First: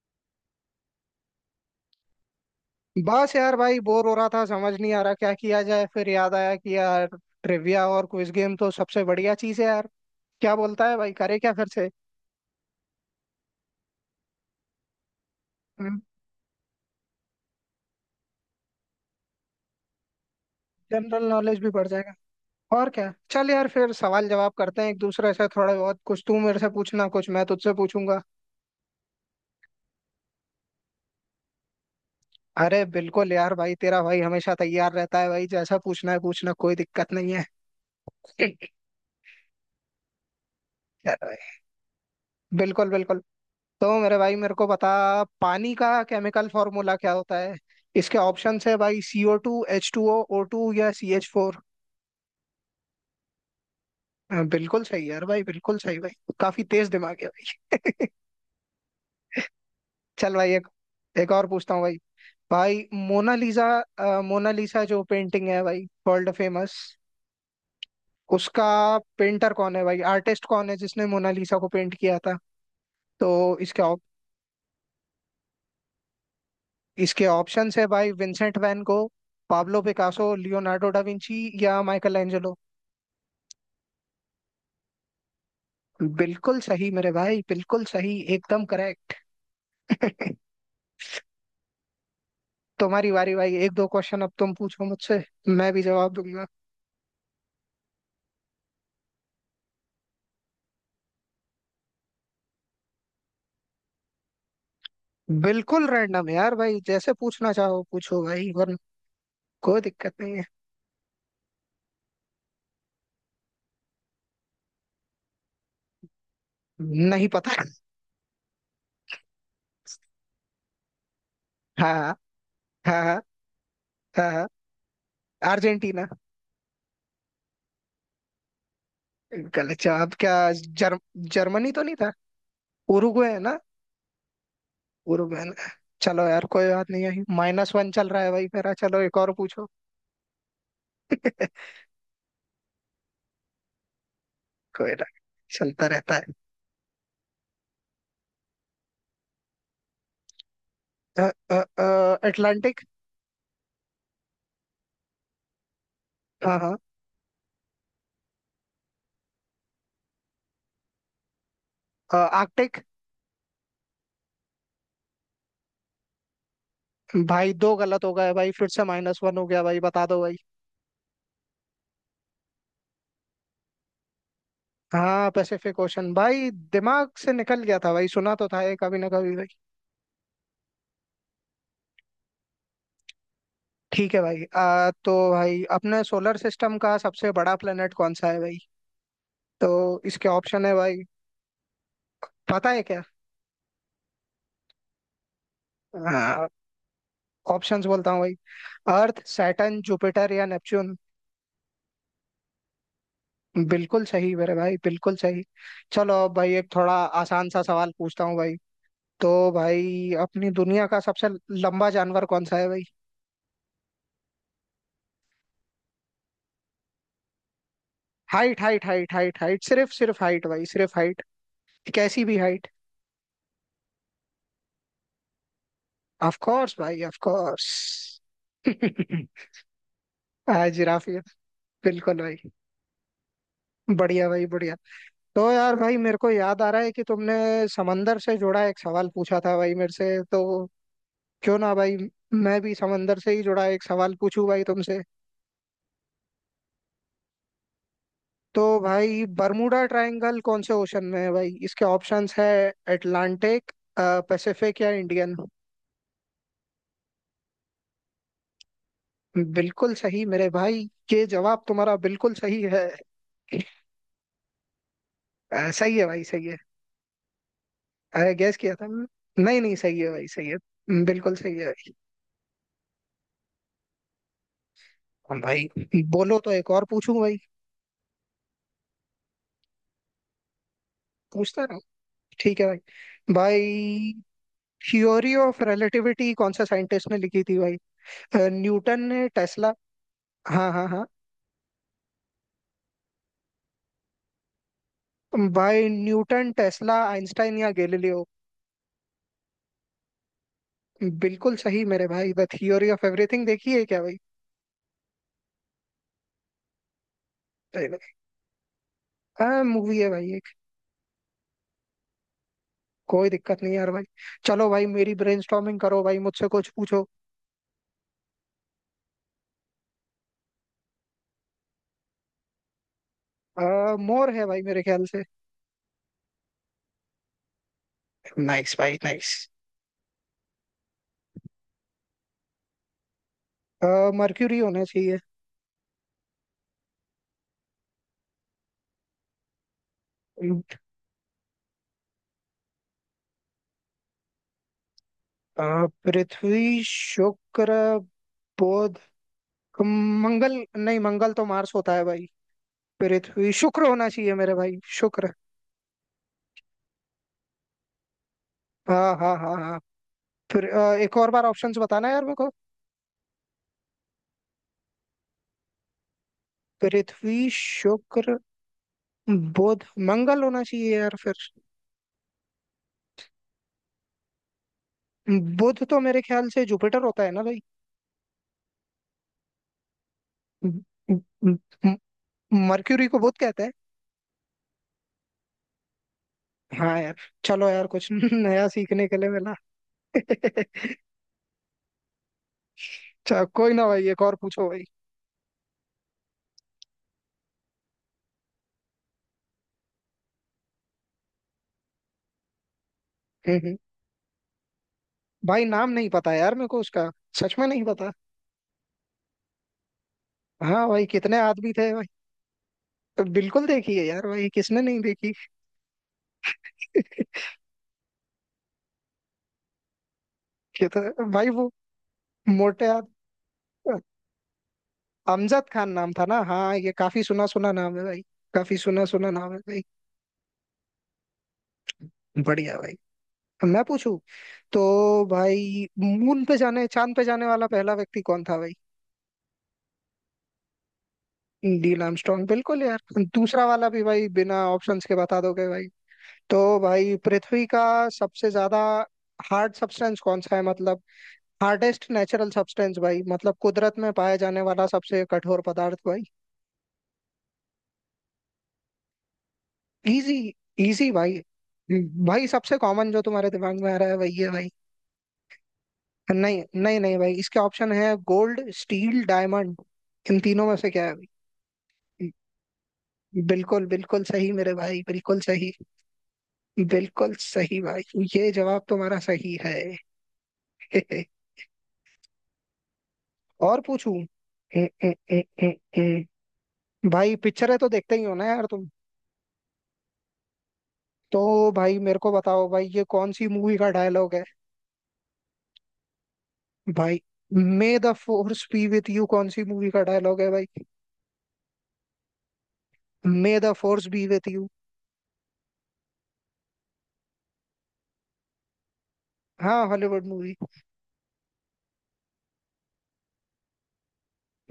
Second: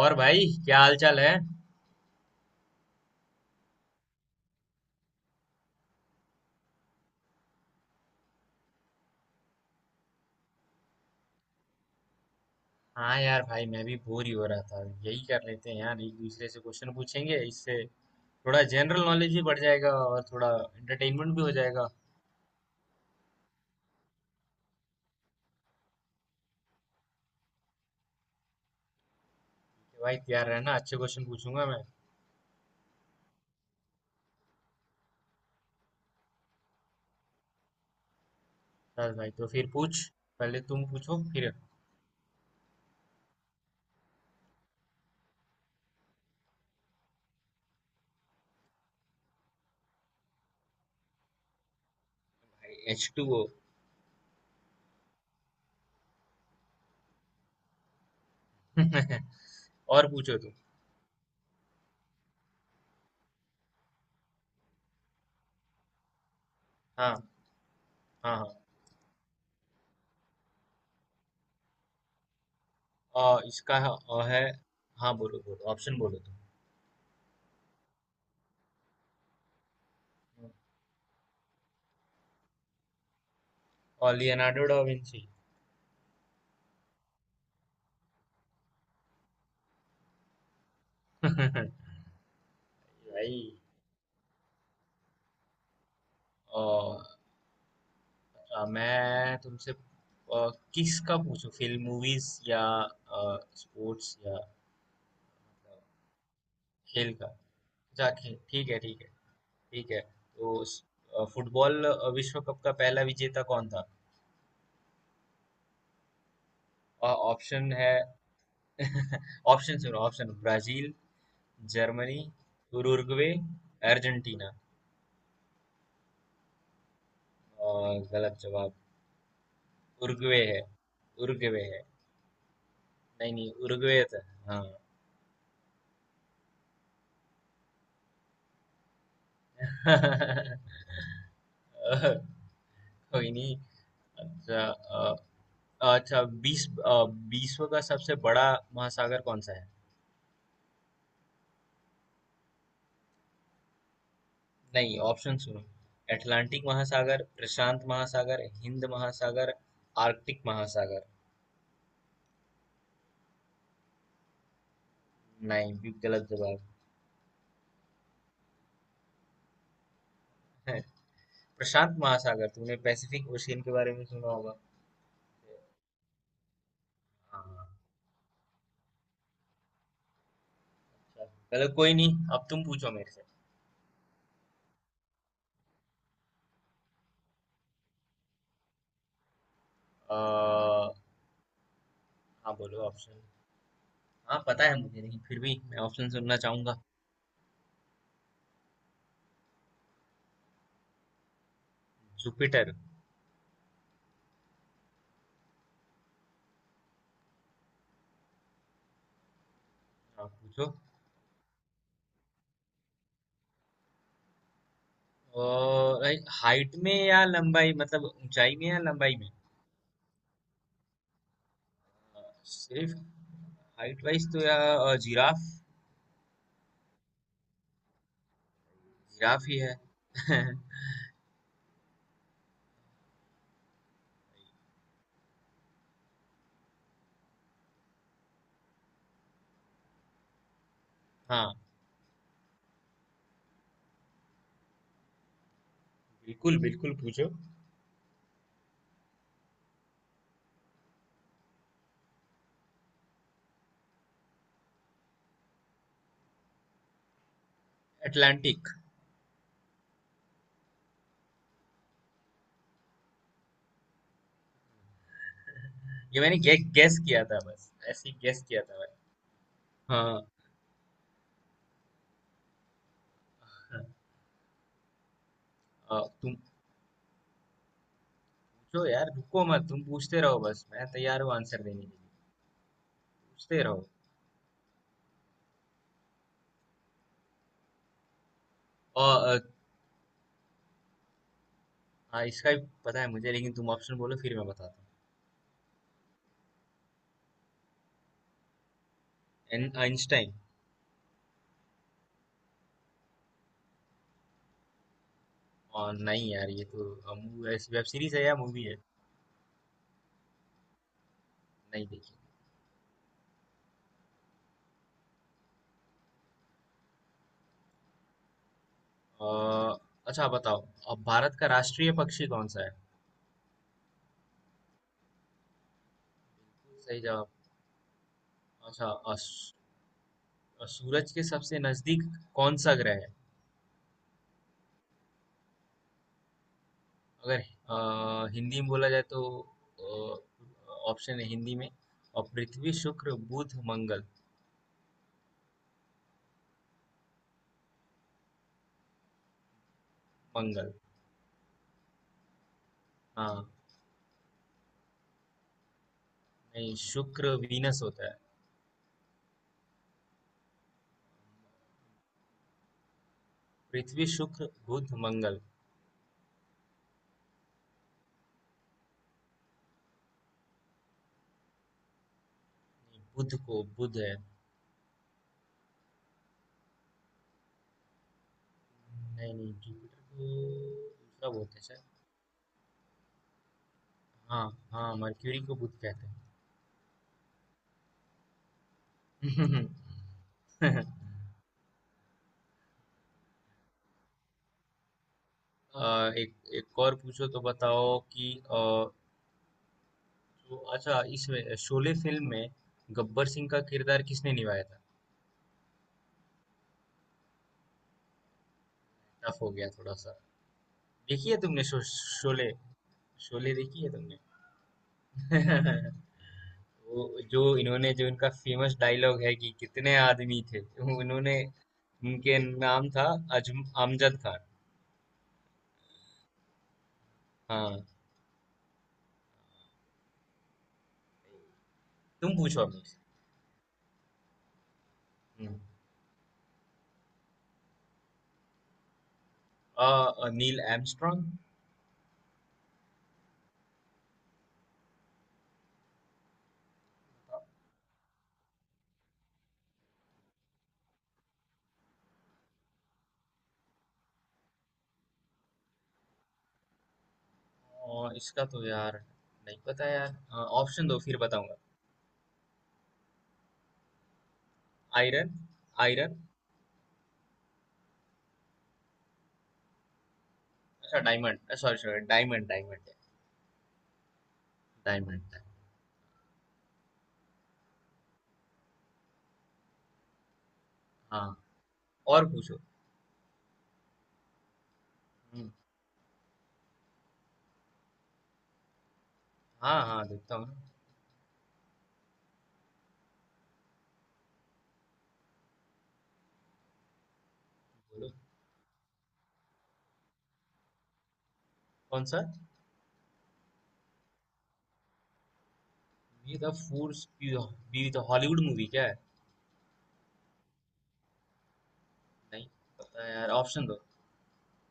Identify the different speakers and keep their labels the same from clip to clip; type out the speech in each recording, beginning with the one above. Speaker 1: और भाई क्या हाल चाल है।
Speaker 2: बस यार भाई बोर हो रहा था। समझ नहीं आ रहा क्या किया जाए। फिर याद आया कि यार ट्रिविया और क्विज गेम तो सबसे बढ़िया चीज है यार। क्या बोलता है भाई, करे क्या फिर से?
Speaker 1: हाँ यार भाई, मैं भी बोर ही हो रहा था। यही कर लेते हैं यार, एक दूसरे से क्वेश्चन पूछेंगे। इससे थोड़ा जनरल नॉलेज भी बढ़ जाएगा और थोड़ा
Speaker 2: जनरल
Speaker 1: एंटरटेनमेंट भी हो
Speaker 2: नॉलेज भी
Speaker 1: जाएगा।
Speaker 2: बढ़ जाएगा। और क्या, चल यार फिर सवाल जवाब करते हैं एक दूसरे से। थोड़े बहुत कुछ तू मेरे से पूछना, कुछ मैं तुझसे पूछूंगा।
Speaker 1: कि भाई तैयार रहना, अच्छे क्वेश्चन पूछूंगा मैं।
Speaker 2: अरे बिल्कुल यार भाई, तेरा भाई हमेशा तैयार रहता है भाई। जैसा पूछना है पूछना, कोई दिक्कत नहीं है।
Speaker 1: चल भाई तो फिर पूछ, पहले तुम
Speaker 2: यार
Speaker 1: पूछो
Speaker 2: भाई,
Speaker 1: फिर।
Speaker 2: बिल्कुल बिल्कुल। तो मेरे भाई, मेरे को बता पानी का केमिकल फॉर्मूला क्या होता है? इसके ऑप्शन है भाई CO two, H two O, O two या सी एच फोर।
Speaker 1: भाई H2O।
Speaker 2: बिल्कुल सही यार भाई, बिल्कुल सही भाई। काफी तेज दिमाग है भाई।
Speaker 1: और
Speaker 2: चल
Speaker 1: पूछो
Speaker 2: भाई,
Speaker 1: तुम।
Speaker 2: एक एक और पूछता हूँ भाई। भाई मोनालिसा, मोनालिसा जो पेंटिंग है भाई, वर्ल्ड फेमस।
Speaker 1: हाँ हाँ हाँ।
Speaker 2: उसका पेंटर कौन है भाई? आर्टिस्ट कौन है जिसने मोनालिसा को पेंट किया था? तो
Speaker 1: इसका
Speaker 2: इसके
Speaker 1: है।
Speaker 2: op-
Speaker 1: है। हाँ बोलो बोलो, ऑप्शन बोलो तुम।
Speaker 2: इसके ऑप्शंस है भाई Vincent van Gogh, Pablo Picasso, Leonardo da Vinci या माइकल एंजेलो।
Speaker 1: और लियोनार्डो डा विंची।
Speaker 2: बिल्कुल सही मेरे भाई, बिल्कुल सही, एकदम करेक्ट। तुम्हारी बारी
Speaker 1: भाई,
Speaker 2: भाई, एक दो क्वेश्चन अब तुम पूछो मुझसे। मैं भी जवाब दूंगा।
Speaker 1: और मैं तुमसे किस का पूछूं? फिल्म मूवीज या स्पोर्ट्स या अ,
Speaker 2: बिल्कुल रैंडम यार भाई, जैसे
Speaker 1: खेल का?
Speaker 2: पूछना चाहो
Speaker 1: अच्छा
Speaker 2: पूछो
Speaker 1: खेल,
Speaker 2: भाई,
Speaker 1: ठीक
Speaker 2: वरना
Speaker 1: है, ठीक है।
Speaker 2: कोई
Speaker 1: ठीक है
Speaker 2: दिक्कत नहीं है।
Speaker 1: तो फुटबॉल विश्व कप का पहला विजेता कौन था?
Speaker 2: नहीं पता।
Speaker 1: ऑप्शन है। ऑप्शन सुनो। ऑप्शन ब्राजील,
Speaker 2: हाँ
Speaker 1: जर्मनी,
Speaker 2: हाँ हाँ
Speaker 1: उरुग्वे,
Speaker 2: हाँ हाँ।
Speaker 1: अर्जेंटीना।
Speaker 2: अर्जेंटीना।
Speaker 1: और गलत जवाब।
Speaker 2: गलत जवाब क्या?
Speaker 1: उरुग्वे है।
Speaker 2: जर्म
Speaker 1: उरुग्वे
Speaker 2: जर्मनी तो
Speaker 1: है।
Speaker 2: नहीं था। उरुग्वे
Speaker 1: नहीं
Speaker 2: है
Speaker 1: नहीं,
Speaker 2: ना?
Speaker 1: उरुग्वे था। हाँ।
Speaker 2: उरुग्वे है ना। चलो यार कोई बात नहीं है, माइनस वन चल रहा है भाई मेरा। चलो एक और पूछो।
Speaker 1: कोई नहीं। अच्छा
Speaker 2: कोई ना,
Speaker 1: अ,
Speaker 2: चलता रहता
Speaker 1: अच्छा
Speaker 2: है।
Speaker 1: 20 विश्व का सबसे बड़ा महासागर कौन सा है?
Speaker 2: अटलांटिक।
Speaker 1: नहीं, ऑप्शन सुनो।
Speaker 2: हाँ
Speaker 1: अटलांटिक
Speaker 2: हाँ।
Speaker 1: महासागर, प्रशांत महासागर, हिंद महासागर, आर्कटिक महासागर।
Speaker 2: आर्कटिक।
Speaker 1: नहीं, भी गलत जवाब
Speaker 2: भाई दो गलत हो गए भाई, फिर से माइनस वन हो गया भाई। बता दो भाई।
Speaker 1: है। प्रशांत महासागर, तुमने पैसिफिक ओशियन के बारे में सुना होगा।
Speaker 2: हाँ, पैसिफिक ओशन भाई, दिमाग से निकल
Speaker 1: हाँ।
Speaker 2: गया था भाई। सुना तो था ये कभी ना कभी भाई।
Speaker 1: अच्छा। चलो कोई नहीं, अब तुम पूछो मेरे से।
Speaker 2: ठीक है भाई। तो भाई अपने सोलर सिस्टम का सबसे बड़ा प्लेनेट कौन सा है भाई? तो इसके ऑप्शन है
Speaker 1: आ,
Speaker 2: भाई,
Speaker 1: हाँ
Speaker 2: पता है
Speaker 1: बोलो
Speaker 2: क्या?
Speaker 1: ऑप्शन। हाँ पता है मुझे, नहीं फिर भी मैं ऑप्शन सुनना
Speaker 2: हाँ,
Speaker 1: चाहूंगा।
Speaker 2: ऑप्शंस बोलता हूँ भाई। अर्थ, सैटर्न, जुपिटर या नेपच्यून।
Speaker 1: जुपिटर।
Speaker 2: बिल्कुल सही मेरे भाई, बिल्कुल सही। चलो अब भाई एक थोड़ा आसान सा सवाल पूछता हूँ भाई। तो भाई,
Speaker 1: हाँ
Speaker 2: अपनी
Speaker 1: पूछो।
Speaker 2: दुनिया का सबसे लंबा जानवर कौन सा है भाई?
Speaker 1: लाइक हाइट में या लंबाई, मतलब ऊंचाई
Speaker 2: हाइट
Speaker 1: में या
Speaker 2: हाइट हाइट
Speaker 1: लंबाई में?
Speaker 2: हाइट हाइट, सिर्फ सिर्फ हाइट भाई, सिर्फ हाइट।
Speaker 1: अ,
Speaker 2: कैसी भी हाइट।
Speaker 1: सिर्फ हाइट वाइज तो यार जिराफ।
Speaker 2: ऑफ कोर्स भाई, ऑफ कोर्स।
Speaker 1: जिराफ ही है।
Speaker 2: हाँ जिराफ ही है। बिल्कुल भाई। बढ़िया भाई, बढ़िया। तो यार भाई, मेरे को याद आ रहा है कि तुमने समंदर से जुड़ा एक सवाल पूछा था भाई मेरे से। तो
Speaker 1: हाँ,
Speaker 2: क्यों ना भाई मैं भी समंदर से ही जुड़ा एक सवाल पूछूं भाई तुमसे।
Speaker 1: बिल्कुल बिल्कुल पूछो।
Speaker 2: तो भाई, बर्मुडा ट्रायंगल कौन से ओशन में है भाई? इसके ऑप्शंस है अटलांटिक, पैसिफिक या इंडियन।
Speaker 1: अटलांटिक।
Speaker 2: बिल्कुल सही मेरे भाई। ये जवाब तुम्हारा बिल्कुल सही है। सही है
Speaker 1: ये
Speaker 2: भाई,
Speaker 1: मैंने
Speaker 2: सही है।
Speaker 1: गेस किया था, बस ऐसे ही
Speaker 2: अरे
Speaker 1: गेस
Speaker 2: गैस
Speaker 1: किया
Speaker 2: किया
Speaker 1: था
Speaker 2: था
Speaker 1: मैंने।
Speaker 2: मैंने। नहीं नहीं, सही है भाई,
Speaker 1: हाँ।
Speaker 2: सही है। बिल्कुल सही है भाई। हम भाई,
Speaker 1: तुम
Speaker 2: बोलो तो एक और पूछूं भाई?
Speaker 1: पूछो यार, रुको मत, तुम पूछते रहो, बस मैं तैयार हूँ आंसर
Speaker 2: पूछता रहो।
Speaker 1: देने के लिए।
Speaker 2: ठीक है भाई।
Speaker 1: पूछते रहो।
Speaker 2: भाई थ्योरी ऑफ रिलेटिविटी कौन सा साइंटिस्ट ने लिखी थी भाई? न्यूटन
Speaker 1: और
Speaker 2: ने, टेस्ला, हाँ हाँ हाँ।
Speaker 1: हाँ, इसका भी पता है मुझे, लेकिन तुम ऑप्शन बोलो फिर मैं बताता हूँ।
Speaker 2: भाई न्यूटन, टेस्ला, आइंस्टाइन या गैलीलियो?
Speaker 1: आइंस्टाइन।
Speaker 2: बिल्कुल सही मेरे भाई। द थियोरी ऑफ एवरीथिंग देखी है क्या भाई?
Speaker 1: और नहीं यार, ये तो वेब
Speaker 2: सही में।
Speaker 1: सीरीज है या मूवी है?
Speaker 2: हाँ मूवी है भाई एक।
Speaker 1: नहीं देखी।
Speaker 2: कोई दिक्कत नहीं यार भाई। चलो भाई मेरी ब्रेनस्टॉर्मिंग करो भाई, मुझसे कुछ पूछो।
Speaker 1: अ, अच्छा बताओ, अब भारत का राष्ट्रीय पक्षी कौन सा है?
Speaker 2: मोर है भाई मेरे ख्याल से।
Speaker 1: सही जवाब।
Speaker 2: नाइस
Speaker 1: अच्छा
Speaker 2: भाई,
Speaker 1: अ,
Speaker 2: नाइस।
Speaker 1: सू- सूरज के सबसे नजदीक कौन सा ग्रह है?
Speaker 2: मर्क्यूरी होना चाहिए।
Speaker 1: अगर हिंदी में बोला जाए तो अ, ऑप्शन है हिंदी में, और पृथ्वी, शुक्र, बुध, मंगल।
Speaker 2: पृथ्वी, शुक्र, बुध, मंगल।
Speaker 1: मंगल।
Speaker 2: नहीं, मंगल तो मार्स होता है भाई।
Speaker 1: हाँ।
Speaker 2: पृथ्वी शुक्र होना चाहिए मेरे भाई, शुक्र।
Speaker 1: नहीं, शुक्र वीनस होता है।
Speaker 2: हाँ हाँ हाँ हाँ। फिर एक और बार ऑप्शंस बताना यार मेरे को।
Speaker 1: पृथ्वी, शुक्र, बुध, मंगल।
Speaker 2: पृथ्वी, शुक्र, बुध, मंगल होना चाहिए यार फिर।
Speaker 1: नहीं, बुध को बुध है।
Speaker 2: बुध तो मेरे ख्याल से जुपिटर होता है ना भाई?
Speaker 1: नहीं नहीं, जुपिटर
Speaker 2: म-
Speaker 1: को दूसरा
Speaker 2: म-
Speaker 1: बोलते हैं शायद।
Speaker 2: म- मर्क्यूरी को बुध कहते हैं।
Speaker 1: हाँ हाँ, मर्क्यूरी को बुध कहते हैं।
Speaker 2: हाँ यार। चलो यार कुछ नया सीखने के
Speaker 1: अ,
Speaker 2: लिए मिला। चलो कोई ना भाई, एक और पूछो भाई।
Speaker 1: एक एक और पूछो, तो बताओ कि तो अच्छा इसमें शोले फिल्म में गब्बर सिंह
Speaker 2: हम्म,
Speaker 1: का
Speaker 2: हम्म।
Speaker 1: किरदार किसने निभाया था?
Speaker 2: भाई नाम नहीं पता यार मेरे को उसका। सच में नहीं पता।
Speaker 1: टफ हो गया थोड़ा सा।
Speaker 2: हाँ भाई,
Speaker 1: देखी है
Speaker 2: कितने
Speaker 1: तुमने
Speaker 2: आदमी थे भाई?
Speaker 1: शोले?
Speaker 2: तो
Speaker 1: शोले
Speaker 2: बिल्कुल
Speaker 1: देखी है
Speaker 2: देखी है यार भाई, किसने नहीं देखी।
Speaker 1: तुमने। वो, जो इनका फेमस डायलॉग है कि कितने आदमी थे।
Speaker 2: कितना
Speaker 1: उन्होंने,
Speaker 2: भाई वो,
Speaker 1: उनके
Speaker 2: मोटे
Speaker 1: नाम था
Speaker 2: आदमी।
Speaker 1: अजम अमजद खान।
Speaker 2: अमजद खान नाम था ना। हाँ ये काफी सुना सुना
Speaker 1: हाँ,
Speaker 2: नाम है भाई। काफी सुना सुना नाम है भाई।
Speaker 1: तुम पूछो अब
Speaker 2: बढ़िया भाई।
Speaker 1: मुझसे।
Speaker 2: अब मैं पूछूं। तो
Speaker 1: हम्म।
Speaker 2: भाई मून पे जाने, चांद पे जाने वाला पहला व्यक्ति कौन था भाई?
Speaker 1: अ, नील आर्मस्ट्रॉन्ग।
Speaker 2: नील आर्मस्ट्रॉन्ग बिल्कुल यार। दूसरा वाला भी भाई बिना ऑप्शंस के बता दोगे भाई? तो भाई पृथ्वी का सबसे ज्यादा हार्ड सब्सटेंस कौन सा है, मतलब हार्डेस्ट नेचुरल सब्सटेंस भाई, मतलब कुदरत में पाया जाने वाला सबसे कठोर पदार्थ भाई।
Speaker 1: और इसका तो यार नहीं पता
Speaker 2: इजी।
Speaker 1: यार, ऑप्शन दो
Speaker 2: इजी
Speaker 1: फिर
Speaker 2: भाई।
Speaker 1: बताऊंगा।
Speaker 2: भाई सबसे कॉमन जो तुम्हारे दिमाग में आ रहा है वही है भाई।
Speaker 1: Iron, iron.
Speaker 2: नहीं नहीं नहीं भाई, इसके ऑप्शन है गोल्ड, स्टील, डायमंड। इन तीनों में से
Speaker 1: अच्छा
Speaker 2: क्या है भाई?
Speaker 1: Diamond, sorry sorry, diamond diamond.
Speaker 2: बिल्कुल, बिल्कुल सही मेरे भाई, बिल्कुल
Speaker 1: डायमंड।
Speaker 2: सही। बिल्कुल सही भाई। ये जवाब तुम्हारा सही है।
Speaker 1: हाँ, और पूछो।
Speaker 2: और पूछूं? ए, ए, ए,
Speaker 1: हम्म,
Speaker 2: ए, ए। भाई पिक्चरें तो देखते ही हो ना यार तुम?
Speaker 1: हाँ हाँ देखता हूँ ना।
Speaker 2: तो भाई मेरे को बताओ भाई ये कौन सी मूवी का डायलॉग है भाई। मे
Speaker 1: बोलो,
Speaker 2: the force be with you कौन सी मूवी का डायलॉग है भाई?
Speaker 1: कौन सा?
Speaker 2: May the force be with you.
Speaker 1: Be the force be the Hollywood movie क्या है?
Speaker 2: हाँ, हॉलीवुड मूवी।
Speaker 1: नहीं पता यार, ऑप्शन दो।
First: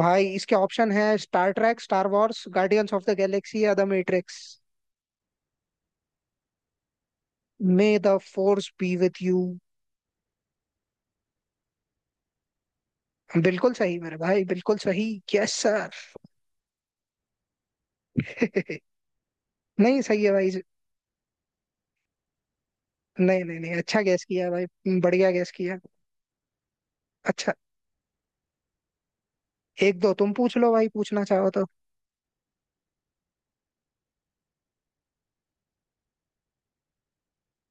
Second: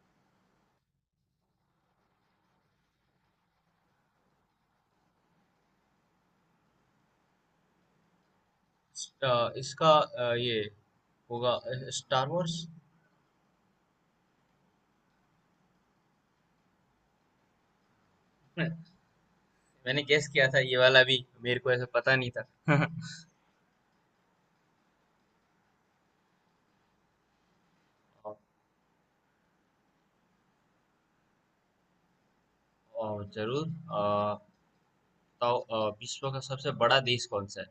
Speaker 2: भाई इसके ऑप्शन है Star Trek, Star Wars, Guardians of the Galaxy या the Matrix. May the force be with you.
Speaker 1: इसका ये होगा स्टार वॉर्स।
Speaker 2: बिल्कुल सही मेरे भाई, बिल्कुल सही। Yes sir. नहीं,
Speaker 1: मैंने
Speaker 2: सही
Speaker 1: गेस
Speaker 2: है
Speaker 1: किया
Speaker 2: भाई।
Speaker 1: था ये वाला भी, मेरे को ऐसा पता नहीं था।
Speaker 2: नहीं नहीं नहीं, अच्छा गैस किया भाई, बढ़िया गैस किया। अच्छा।
Speaker 1: और,
Speaker 2: एक दो तुम पूछ लो भाई पूछना चाहो तो।
Speaker 1: और जरूर। तो विश्व का सबसे बड़ा देश कौन सा है?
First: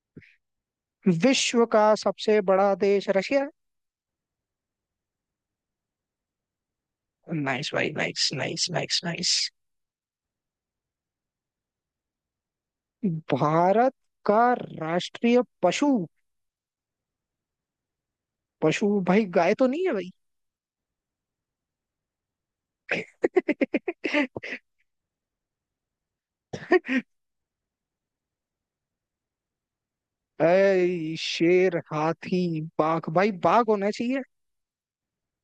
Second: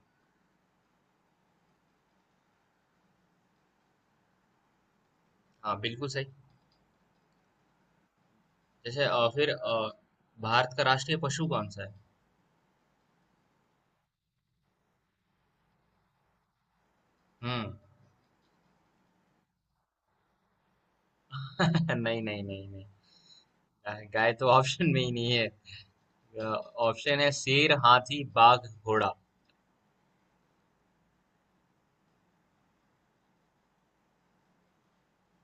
Speaker 2: विश्व का सबसे बड़ा देश रशिया।
Speaker 1: हाँ, बिल्कुल सही।
Speaker 2: नाइस भाई, नाइस नाइस नाइस
Speaker 1: जैसे
Speaker 2: नाइस।
Speaker 1: भारत का राष्ट्रीय पशु कौन सा है?
Speaker 2: भारत का राष्ट्रीय पशु।
Speaker 1: हम्म।
Speaker 2: पशु भाई, गाय तो नहीं है भाई?
Speaker 1: नहीं नहीं नहीं नहीं। गाय, गाय तो ऑप्शन में ही नहीं है। अ, ऑप्शन है शेर, हाथी, बाघ, घोड़ा।
Speaker 2: शेर हाथी बाघ भाई, बाघ होना चाहिए।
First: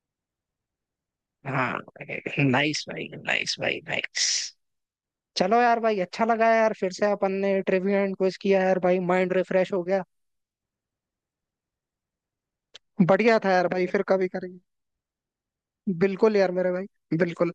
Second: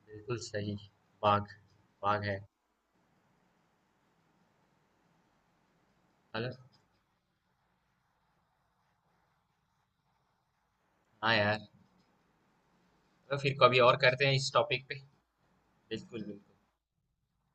Speaker 1: बिल्कुल सही, बाघ।
Speaker 2: हाँ।
Speaker 1: बाघ है।
Speaker 2: नाइस भाई, नाइस भाई, नाइस। चलो यार भाई, अच्छा लगा
Speaker 1: हेलो,
Speaker 2: यार फिर से अपन ने ट्रिविया एंड क्विज किया यार भाई, माइंड रिफ्रेश हो गया।
Speaker 1: हाँ यार,
Speaker 2: बढ़िया
Speaker 1: तो
Speaker 2: था
Speaker 1: फिर
Speaker 2: यार
Speaker 1: कभी
Speaker 2: भाई,
Speaker 1: और
Speaker 2: फिर
Speaker 1: करते
Speaker 2: कभी
Speaker 1: हैं इस
Speaker 2: करेंगे।
Speaker 1: टॉपिक पे। बिल्कुल
Speaker 2: बिल्कुल यार
Speaker 1: बिल्कुल।
Speaker 2: मेरे भाई, बिल्कुल।